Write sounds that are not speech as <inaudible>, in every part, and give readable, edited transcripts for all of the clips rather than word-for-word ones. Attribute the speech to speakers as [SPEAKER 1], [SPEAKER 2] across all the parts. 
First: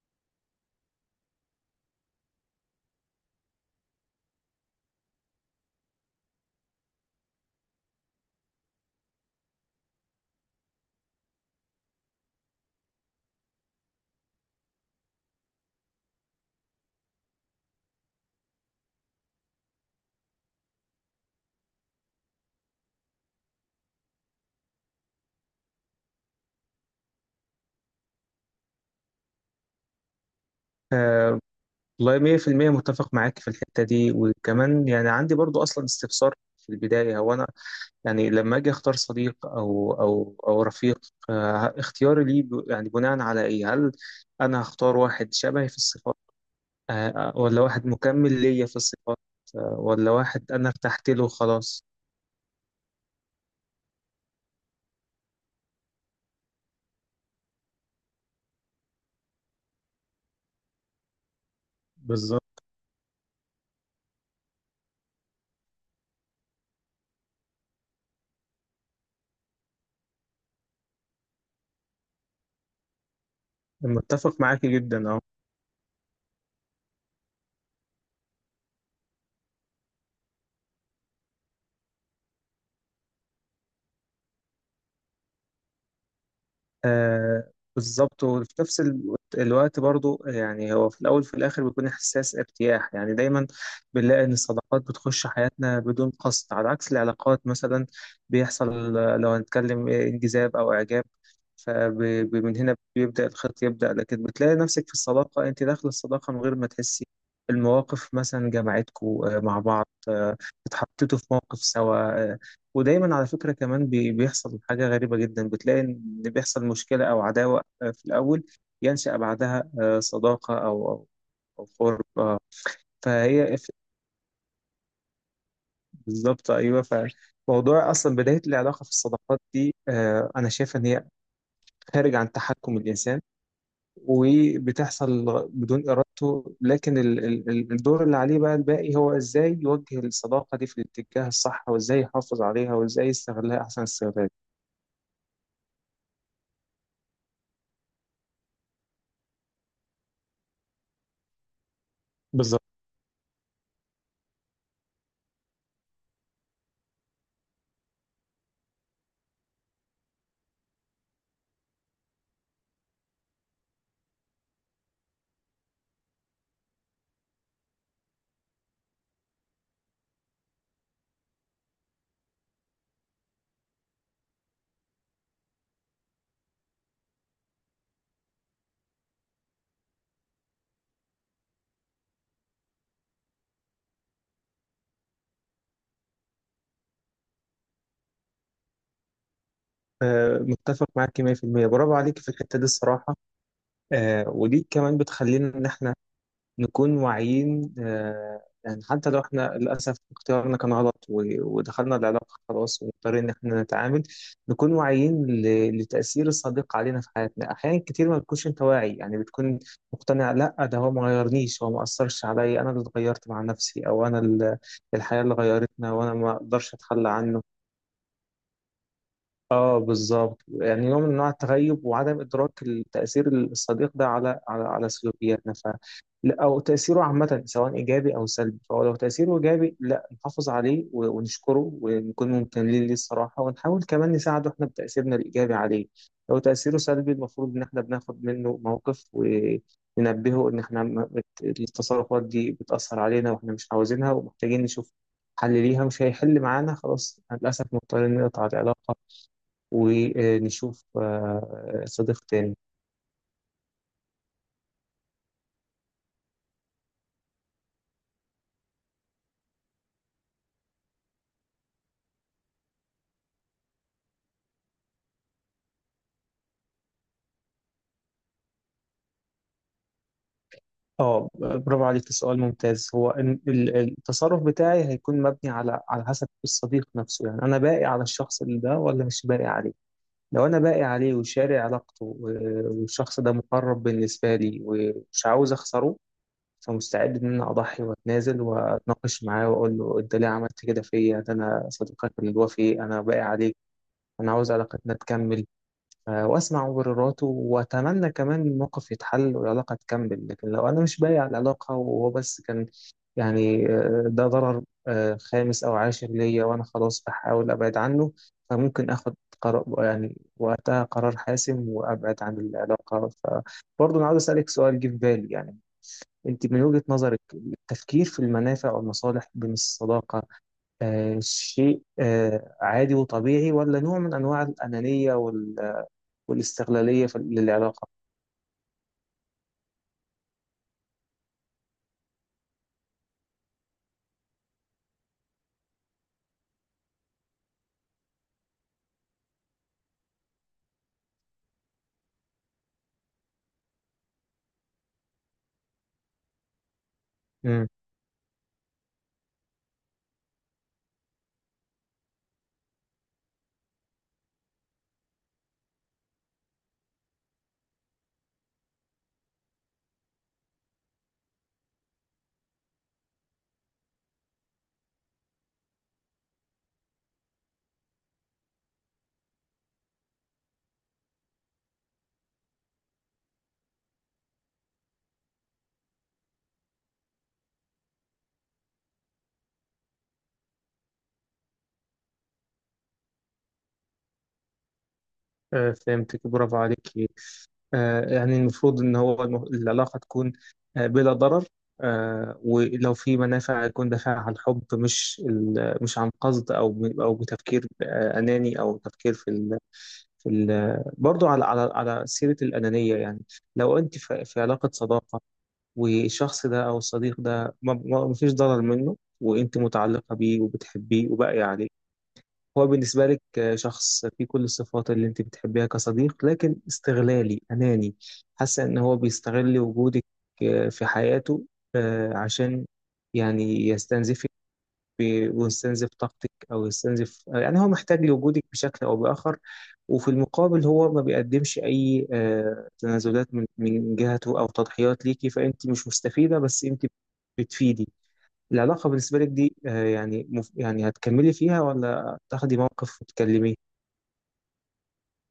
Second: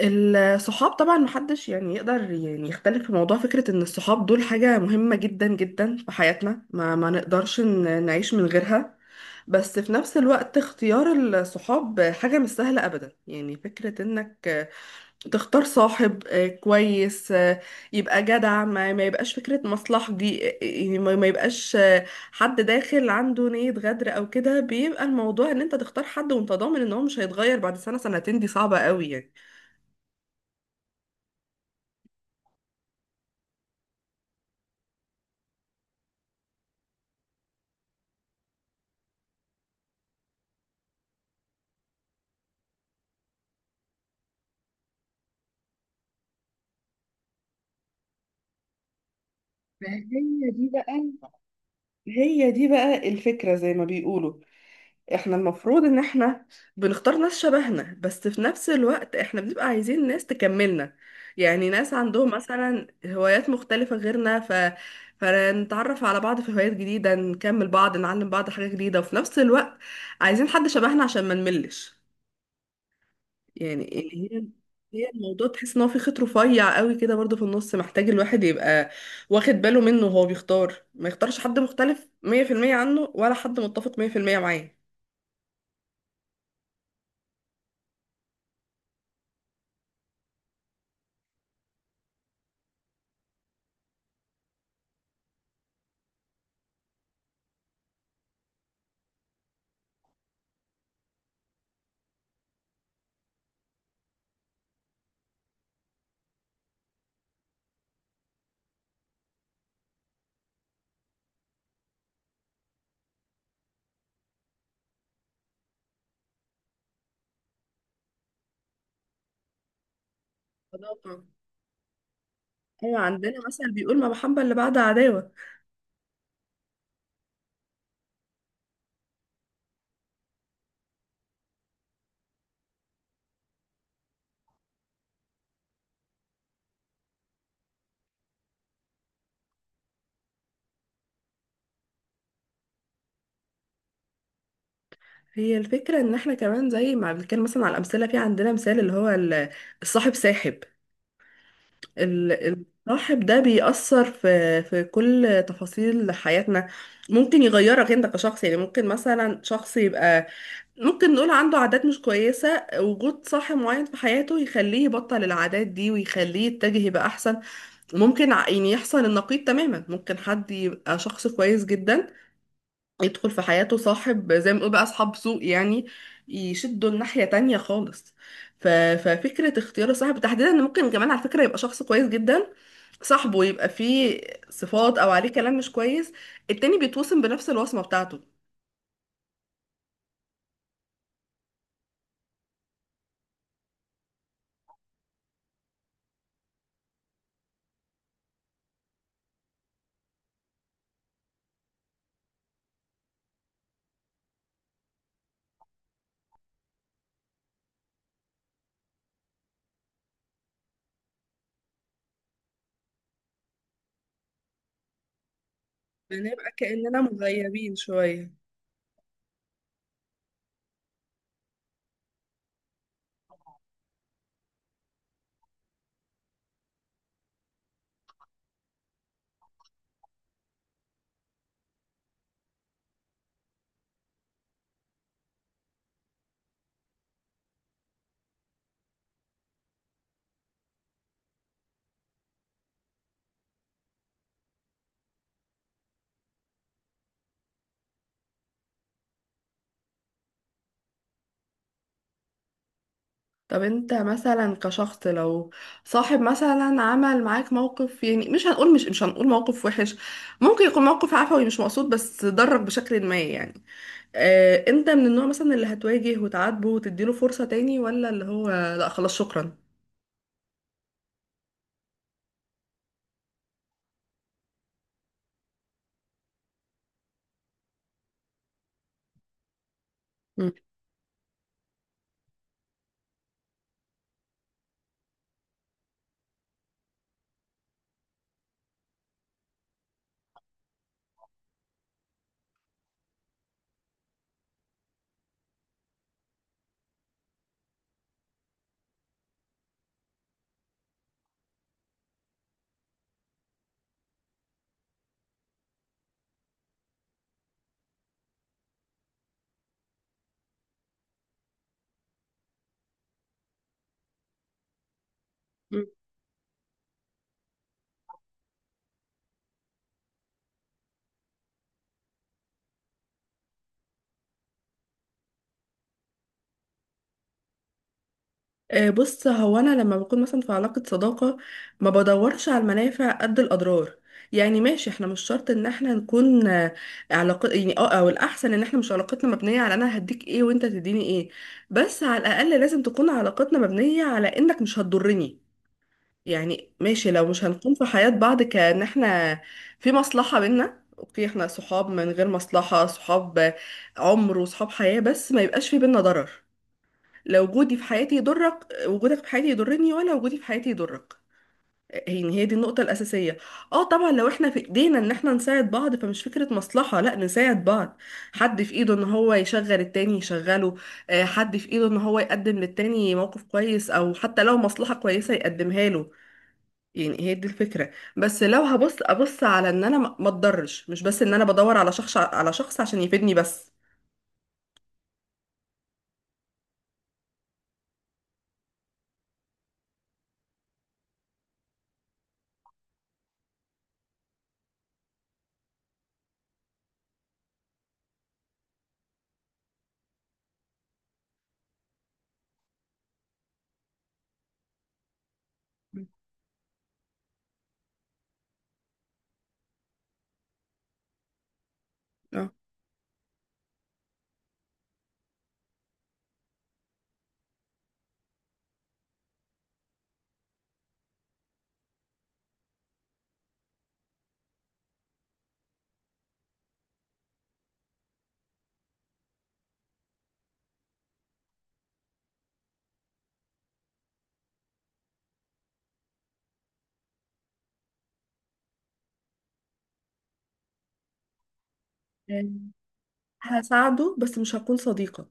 [SPEAKER 1] الصحاب طبعا محدش يعني يقدر يعني يختلف في موضوع فكرة ان الصحاب دول حاجة مهمة جدا جدا في حياتنا، ما نقدرش نعيش من غيرها. بس في نفس الوقت اختيار الصحاب حاجة مش سهلة ابدا، يعني فكرة انك تختار صاحب كويس، يبقى جدع، ما يبقاش فكرة مصلحة، دي يعني ما يبقاش، حد داخل عنده نية غدر او كده. بيبقى الموضوع ان انت تختار حد وانت ضامن ان هو مش هيتغير بعد سنة سنتين، دي صعبة قوي يعني.
[SPEAKER 2] آه، والله 100% متفق معاك في الحتة دي، وكمان يعني عندي برضو أصلا استفسار في البداية. هو أنا يعني لما أجي أختار صديق أو رفيق، اختياري ليه يعني بناء على إيه؟ هل أنا هختار واحد شبهي في الصفات، ولا واحد مكمل ليا في الصفات،
[SPEAKER 1] ما
[SPEAKER 2] ولا
[SPEAKER 1] هي
[SPEAKER 2] واحد أنا
[SPEAKER 1] دي
[SPEAKER 2] ارتحت
[SPEAKER 1] بقى،
[SPEAKER 2] له خلاص؟
[SPEAKER 1] الفكرة زي ما بيقولوا، احنا المفروض ان احنا بنختار ناس شبهنا، بس في نفس الوقت احنا بنبقى عايزين ناس تكملنا، يعني ناس عندهم
[SPEAKER 2] بالظبط،
[SPEAKER 1] مثلا هوايات مختلفة غيرنا. فنتعرف على بعض في هوايات جديدة، نكمل بعض، نعلم بعض حاجة جديدة، وفي نفس الوقت عايزين حد شبهنا عشان ما نملش، يعني اللي
[SPEAKER 2] متفق
[SPEAKER 1] هي
[SPEAKER 2] معاك جدا.
[SPEAKER 1] الموضوع، تحس ان هو في خيط رفيع قوي كده برضه في النص، محتاج الواحد يبقى واخد باله منه وهو بيختار، ما يختارش حد مختلف 100% عنه ولا حد متفق 100% معاه.
[SPEAKER 2] بالظبط. وفي نفس الوقت برضو، يعني هو في الأول وفي الآخر بيكون إحساس ارتياح. يعني دايما بنلاقي إن الصداقات بتخش حياتنا بدون قصد، على عكس العلاقات مثلا. بيحصل، لو هنتكلم، انجذاب أو إعجاب، فمن هنا بيبدأ الخط يبدأ. لكن بتلاقي نفسك في الصداقة، أنت داخل الصداقة من غير ما تحسي. المواقف مثلا جمعتكوا مع بعض. اتحطيتوا في موقف سوا. ودايما على فكرة كمان بيحصل حاجة غريبة جدا. بتلاقي إن بيحصل مشكلة أو عداوة في الأول، ينشأ بعدها صداقة أو
[SPEAKER 1] صداقة.
[SPEAKER 2] أو قرب.
[SPEAKER 1] ايوه عندنا
[SPEAKER 2] فهي ف-
[SPEAKER 1] مثل بيقول ما محبة اللي بعد عداوة.
[SPEAKER 2] بالظبط، أيوه. فموضوع أصلا بداية العلاقة في الصداقات دي، أنا شايف إن هي خارج عن تحكم الإنسان وبتحصل بدون إرادته. لكن الدور اللي عليه بقى الباقي، هو إزاي يوجه الصداقة دي في الاتجاه الصح، وإزاي يحافظ عليها، وإزاي يستغلها أحسن استغلال.
[SPEAKER 1] هي الفكرة ان احنا كمان زي ما بنتكلم مثلا على الامثلة، في عندنا مثال اللي هو الصاحب ساحب.
[SPEAKER 2] بالظبط.
[SPEAKER 1] الصاحب ده بيأثر في كل تفاصيل حياتنا، ممكن يغيرك انت كشخص. يعني ممكن مثلا شخص يبقى ممكن نقول عنده عادات مش كويسة، وجود صاحب معين في حياته يخليه يبطل العادات دي ويخليه يتجه يبقى أحسن. ممكن يعني يحصل النقيض تماما، ممكن حد يبقى شخص كويس جدا، يدخل في حياته صاحب زي ما بنقول بقى أصحاب سوء، يعني يشدوا الناحية تانية خالص. ف... ففكرة اختيار الصاحب تحديدا، إن ممكن كمان على فكرة يبقى شخص كويس جدا، صاحبه يبقى فيه صفات أو عليه كلام مش كويس، التاني بيتوسم بنفس الوصمة بتاعته.
[SPEAKER 2] متفق معاك 100%، برافو عليك في الحتة دي الصراحة. ودي كمان بتخلينا إن إحنا نكون واعيين. يعني حتى لو إحنا للأسف اختيارنا كان غلط، ودخلنا العلاقة خلاص ومضطرين إن إحنا نتعامل، نكون واعيين لتأثير الصديق علينا في حياتنا. أحيانا كتير ما بتكونش أنت واعي، يعني بتكون مقتنع، لأ ده هو ما غيرنيش، هو ما أثرش عليا، أنا اللي اتغيرت مع نفسي، أو أنا الحياة اللي غيرتنا، وأنا ما
[SPEAKER 1] بنبقى
[SPEAKER 2] أقدرش
[SPEAKER 1] كأننا
[SPEAKER 2] أتخلى عنه.
[SPEAKER 1] مغيبين شوية.
[SPEAKER 2] اه، بالظبط. يعني نوع من انواع التغيب وعدم ادراك التاثير، الصديق ده على سلوكياتنا. ف لا، او تاثيره عامه، سواء ايجابي او سلبي. فهو لو تاثيره ايجابي، لا نحافظ عليه، ونشكره، ونكون ممتنين ليه الصراحه، ونحاول كمان نساعده احنا بتاثيرنا الايجابي عليه. لو تاثيره سلبي، المفروض ان احنا بناخد منه موقف وننبهه ان احنا، التصرفات دي بتاثر علينا واحنا مش عاوزينها، ومحتاجين نشوف حل ليها. مش هيحل معانا، خلاص للاسف مضطرين نقطع العلاقه ونشوف صديق تاني.
[SPEAKER 1] طب انت مثلا كشخص لو صاحب مثلا عمل معاك موقف، يعني مش هنقول مش هنقول موقف وحش، ممكن يكون موقف عفوي مش مقصود بس ضرك بشكل ما، يعني اه انت من النوع مثلا اللي هتواجه وتعاتبه وتديله فرصة تاني، ولا اللي هو لا خلاص شكرا.
[SPEAKER 2] اه، برافو عليك، سؤال ممتاز. هو التصرف بتاعي هيكون مبني على حسب الصديق نفسه. يعني انا باقي على الشخص اللي ده، ولا مش باقي عليه؟ لو انا باقي عليه وشاري علاقته، والشخص ده مقرب بالنسبه لي ومش عاوز اخسره، فمستعد ان انا اضحي واتنازل واتناقش معاه، واقول له انت ليه عملت كده فيا؟ ده انا صديقك الوفي، انا باقي عليك، انا عاوز علاقتنا تكمل. واسمع مبرراته واتمنى كمان الموقف يتحل والعلاقه تكمل. لكن لو انا مش بايع العلاقه، وهو بس كان يعني ده ضرر خامس او عاشر ليا، وانا خلاص بحاول ابعد عنه، فممكن اخد قرار، يعني وقتها قرار حاسم، وابعد عن العلاقه. فبرضه انا عاوز اسالك سؤال جه في بالي يعني.
[SPEAKER 1] مم.
[SPEAKER 2] انت من وجهه نظرك، التفكير في المنافع والمصالح بين الصداقه شيء عادي وطبيعي، ولا نوع من انواع الانانيه والاستغلالية للعلاقة؟
[SPEAKER 1] بص هو انا لما بكون مثلا في علاقة صداقة ما بدورش على المنافع قد الاضرار. يعني ماشي، احنا مش شرط ان احنا نكون علاقة يعني اه، او الاحسن ان احنا مش علاقتنا مبنية على انا هديك ايه وانت تديني ايه، بس على الاقل لازم تكون علاقتنا مبنية على انك مش هتضرني. يعني ماشي لو مش
[SPEAKER 2] امم
[SPEAKER 1] هنكون في حياة بعض كأن احنا في مصلحة بينا، اوكي احنا صحاب من غير مصلحة، صحاب عمر وصحاب حياة، بس ما يبقاش في بينا ضرر. لا وجودي في حياتي يضرك، وجودك في حياتي يضرني، ولا وجودي في حياتي يضرك. يعني هي دي النقطة الأساسية. اه طبعا لو احنا في ايدينا ان احنا نساعد بعض، فمش فكرة مصلحة، لا نساعد بعض. حد في ايده ان هو يشغل التاني يشغله، حد في ايده ان هو يقدم للتاني موقف كويس او حتى لو مصلحة كويسة يقدمها له. يعني هي دي الفكرة. بس لو هبص على ان انا ما اتضرش، مش بس ان انا بدور على شخص عشان يفيدني بس.
[SPEAKER 2] فهمتك، برافو عليكي. يعني المفروض ان هو العلاقه تكون بلا ضرر. ولو في منافع، يكون دافعها عن حب، مش مش عن قصد، او او بتفكير اناني، او تفكير في في ال برضه، على سيره الانانيه يعني. لو انت في علاقه صداقه، والشخص ده او الصديق ده ما فيش ضرر منه، وانت متعلقه بيه وبتحبيه وباقيه عليه،
[SPEAKER 1] اه.
[SPEAKER 2] هو بالنسبة لك شخص فيه كل الصفات اللي انت بتحبيها كصديق، لكن استغلالي أناني. حاسة ان هو بيستغل وجودك في حياته، عشان يعني يستنزفك، ويستنزف طاقتك، او يستنزف، يعني هو محتاج لوجودك بشكل او بآخر. وفي المقابل هو ما بيقدمش اي تنازلات من جهته، او تضحيات ليكي. فانت مش مستفيدة، بس انت بتفيدي. العلاقة بالنسبة لك دي يعني يعني هتكملي فيها، ولا تاخدي
[SPEAKER 1] مم.
[SPEAKER 2] موقف وتكلميه؟
[SPEAKER 1] هساعده بس مش هكون صديقة.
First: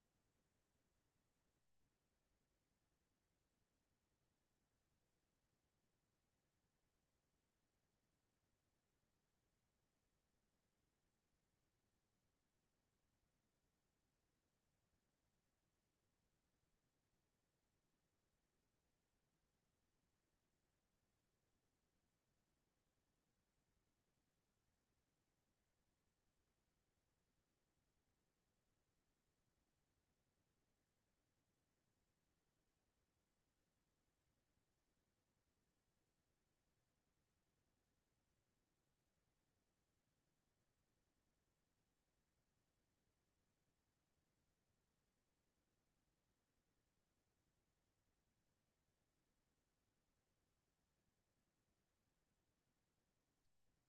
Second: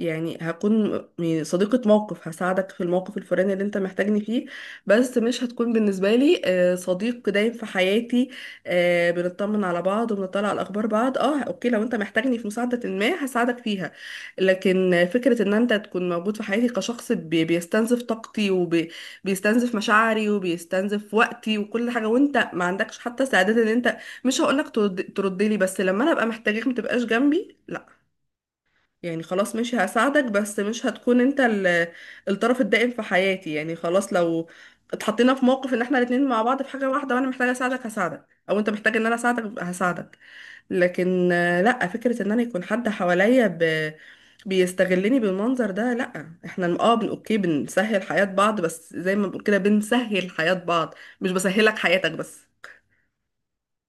[SPEAKER 1] يعني هكون يعني صديقة موقف، هساعدك في الموقف الفلاني اللي انت محتاجني فيه، بس مش هتكون بالنسبة لي صديق دايم في حياتي. بنطمن على بعض وبنطلع على الأخبار بعض، اه اوكي لو انت محتاجني في مساعدة ما هساعدك فيها. لكن فكرة ان انت تكون موجود في حياتي كشخص بيستنزف طاقتي وبيستنزف مشاعري وبيستنزف وقتي وكل حاجة، وانت ما عندكش حتى استعداد ان انت، مش هقولك ترد لي، بس لما انا ابقى محتاجك ما تبقاش جنبي، لا. يعني خلاص ماشي هساعدك، بس مش هتكون انت الطرف الدائم في حياتي. يعني خلاص لو اتحطينا في موقف ان احنا الاتنين مع بعض في حاجة واحدة وانا محتاجة اساعدك هساعدك، او انت محتاج ان انا اساعدك هساعدك، لكن لا فكرة ان انا يكون حد حواليا بيستغلني بالمنظر ده، لا. احنا اه اوكي بنسهل حياة بعض، بس زي ما بنقول كده بنسهل حياة بعض، مش بسهلك حياتك بس.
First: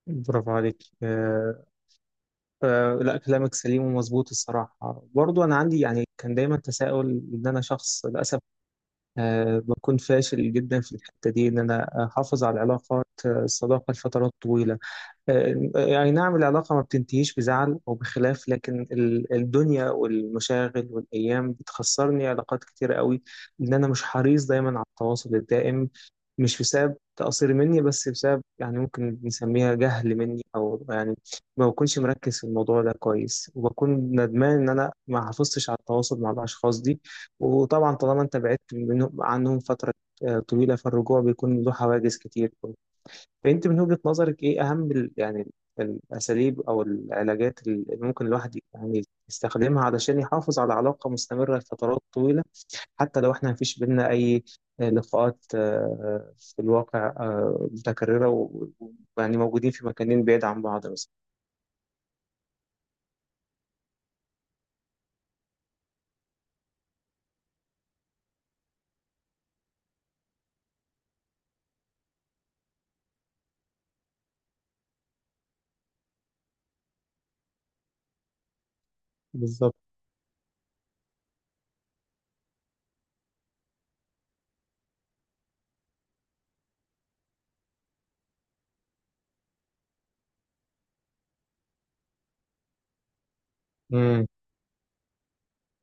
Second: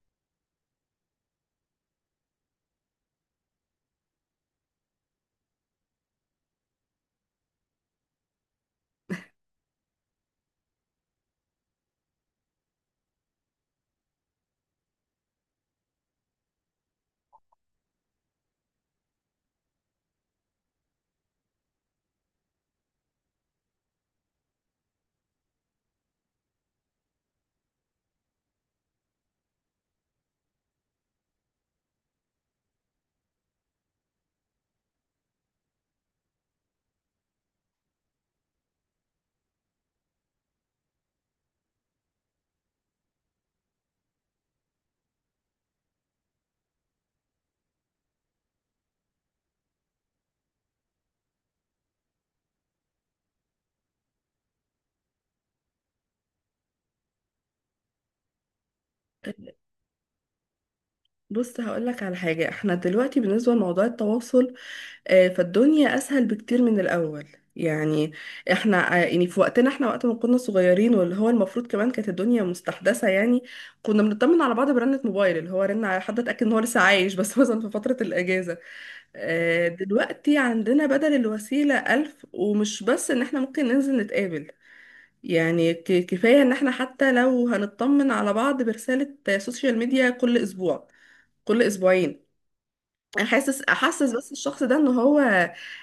[SPEAKER 2] برافو عليك. لا كلامك سليم ومظبوط الصراحة. برضو أنا عندي، يعني كان دايما تساؤل، إن أنا شخص للأسف بكون فاشل جدا في الحتة دي، إن أنا أحافظ على العلاقات الصداقة لفترات طويلة. يعني نعم العلاقة ما بتنتهيش بزعل أو بخلاف، لكن الدنيا والمشاغل والأيام بتخسرني علاقات كتيرة قوي، لأن أنا مش حريص دايما على التواصل الدائم. مش بسبب تقصير مني، بس بسبب يعني ممكن نسميها جهل مني، أو يعني ما بكونش مركز في الموضوع ده كويس، وبكون ندمان إن أنا ما حافظتش على التواصل مع الأشخاص دي. وطبعا طالما أنت بعدت منهم، عنهم فترة طويلة، فالرجوع بيكون له حواجز كتير. فانت من وجهة نظرك ايه اهم يعني الاساليب او العلاجات اللي ممكن الواحد يعني يستخدمها علشان يحافظ على علاقة مستمرة لفترات طويلة، حتى لو احنا مفيش بينا اي لقاءات في الواقع متكررة، و- ويعني موجودين في مكانين بعيد عن بعض مثلا؟
[SPEAKER 1] بص هقولك على حاجة، احنا دلوقتي بالنسبة لموضوع التواصل فالدنيا اسهل بكتير من الاول. يعني احنا يعني في وقتنا احنا، وقت ما كنا صغيرين واللي هو المفروض كمان كانت الدنيا مستحدثه، يعني كنا بنطمن على بعض برنة موبايل، اللي هو رن على حد اتاكد ان هو لسه عايش بس <laughs> مثلا في فتره الاجازه.
[SPEAKER 2] بالظبط.
[SPEAKER 1] دلوقتي عندنا بدل الوسيله الف، ومش بس ان احنا ممكن ننزل نتقابل. يعني كفايه ان احنا حتى لو هنطمن على بعض برساله سوشيال ميديا كل اسبوع كل اسبوعين. احسس
[SPEAKER 2] امم.
[SPEAKER 1] بس الشخص ده ان هو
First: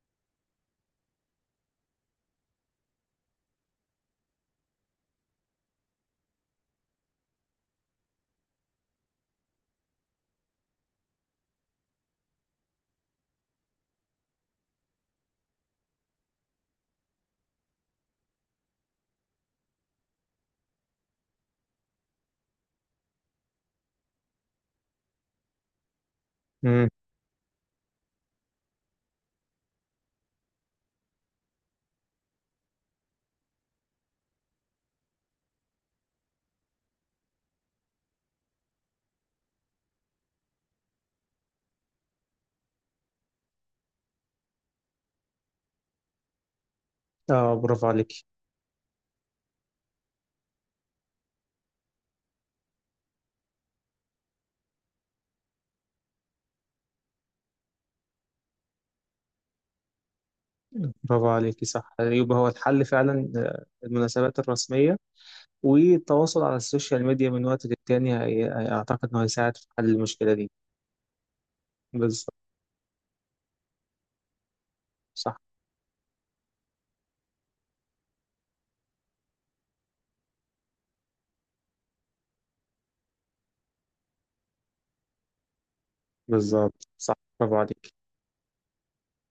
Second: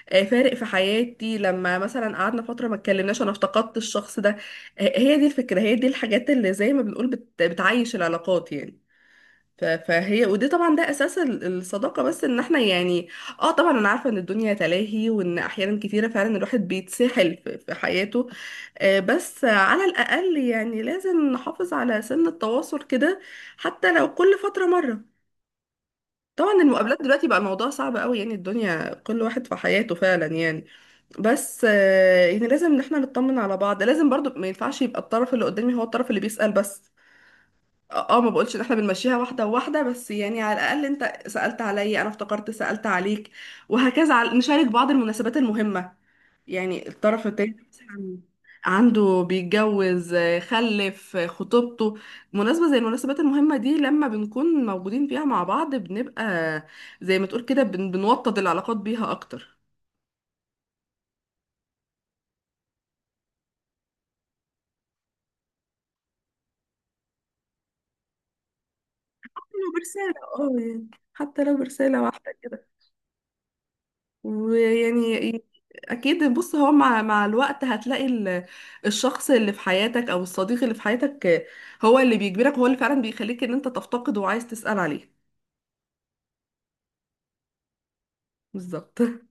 [SPEAKER 1] فارق في حياتي، لما مثلا قعدنا فتره ما اتكلمناش انا افتقدت الشخص ده. هي دي الفكره، هي دي الحاجات اللي زي ما بنقول بتعيش العلاقات يعني. فهي ودي طبعا ده اساس الصداقه، بس ان احنا يعني، اه طبعا انا عارفه ان الدنيا تلاهي، وان احيانا كتيره فعلا الواحد بيتسحل في حياته. بس على الاقل يعني لازم نحافظ على سن التواصل كده، حتى لو كل فتره مره. طبعا
[SPEAKER 2] امم.
[SPEAKER 1] المقابلات دلوقتي بقى الموضوع صعب قوي، يعني الدنيا كل واحد في حياته فعلا يعني. بس يعني لازم ان احنا نطمن على بعض، لازم برضو ما ينفعش يبقى الطرف اللي قدامي هو الطرف اللي بيسأل بس. اه ما بقولش ان احنا بنمشيها واحده واحده، بس يعني على الاقل انت سألت عليا انا افتكرت سألت عليك، وهكذا. نشارك بعض المناسبات المهمه، يعني الطرف
[SPEAKER 2] اه،
[SPEAKER 1] التاني
[SPEAKER 2] برافو
[SPEAKER 1] مثلا
[SPEAKER 2] عليك.
[SPEAKER 1] عنده بيتجوز خلف خطوبته، مناسبة زي المناسبات المهمة دي لما بنكون موجودين فيها مع بعض بنبقى زي ما تقول كده بنوطد العلاقات بيها أكتر.
[SPEAKER 2] برافو عليك، صح. يبقى هو الحل فعلا المناسبات الرسمية، والتواصل على السوشيال ميديا من وقت للتاني، اعتقد انه
[SPEAKER 1] حتى
[SPEAKER 2] هيساعد في
[SPEAKER 1] لو
[SPEAKER 2] حل
[SPEAKER 1] برسالة
[SPEAKER 2] المشكلة دي.
[SPEAKER 1] اه يعني، حتى لو برسالة
[SPEAKER 2] بالظبط،
[SPEAKER 1] واحدة كده. ويعني
[SPEAKER 2] صح.
[SPEAKER 1] ي- أكيد. بص هو مع الوقت هتلاقي الشخص اللي في حياتك أو الصديق اللي في حياتك، هو اللي بيجبرك، هو اللي فعلا بيخليك إن أنت تفتقد وعايز تسأل عليه.
[SPEAKER 2] بالظبط، صح، برافو عليك.
[SPEAKER 1] بالظبط.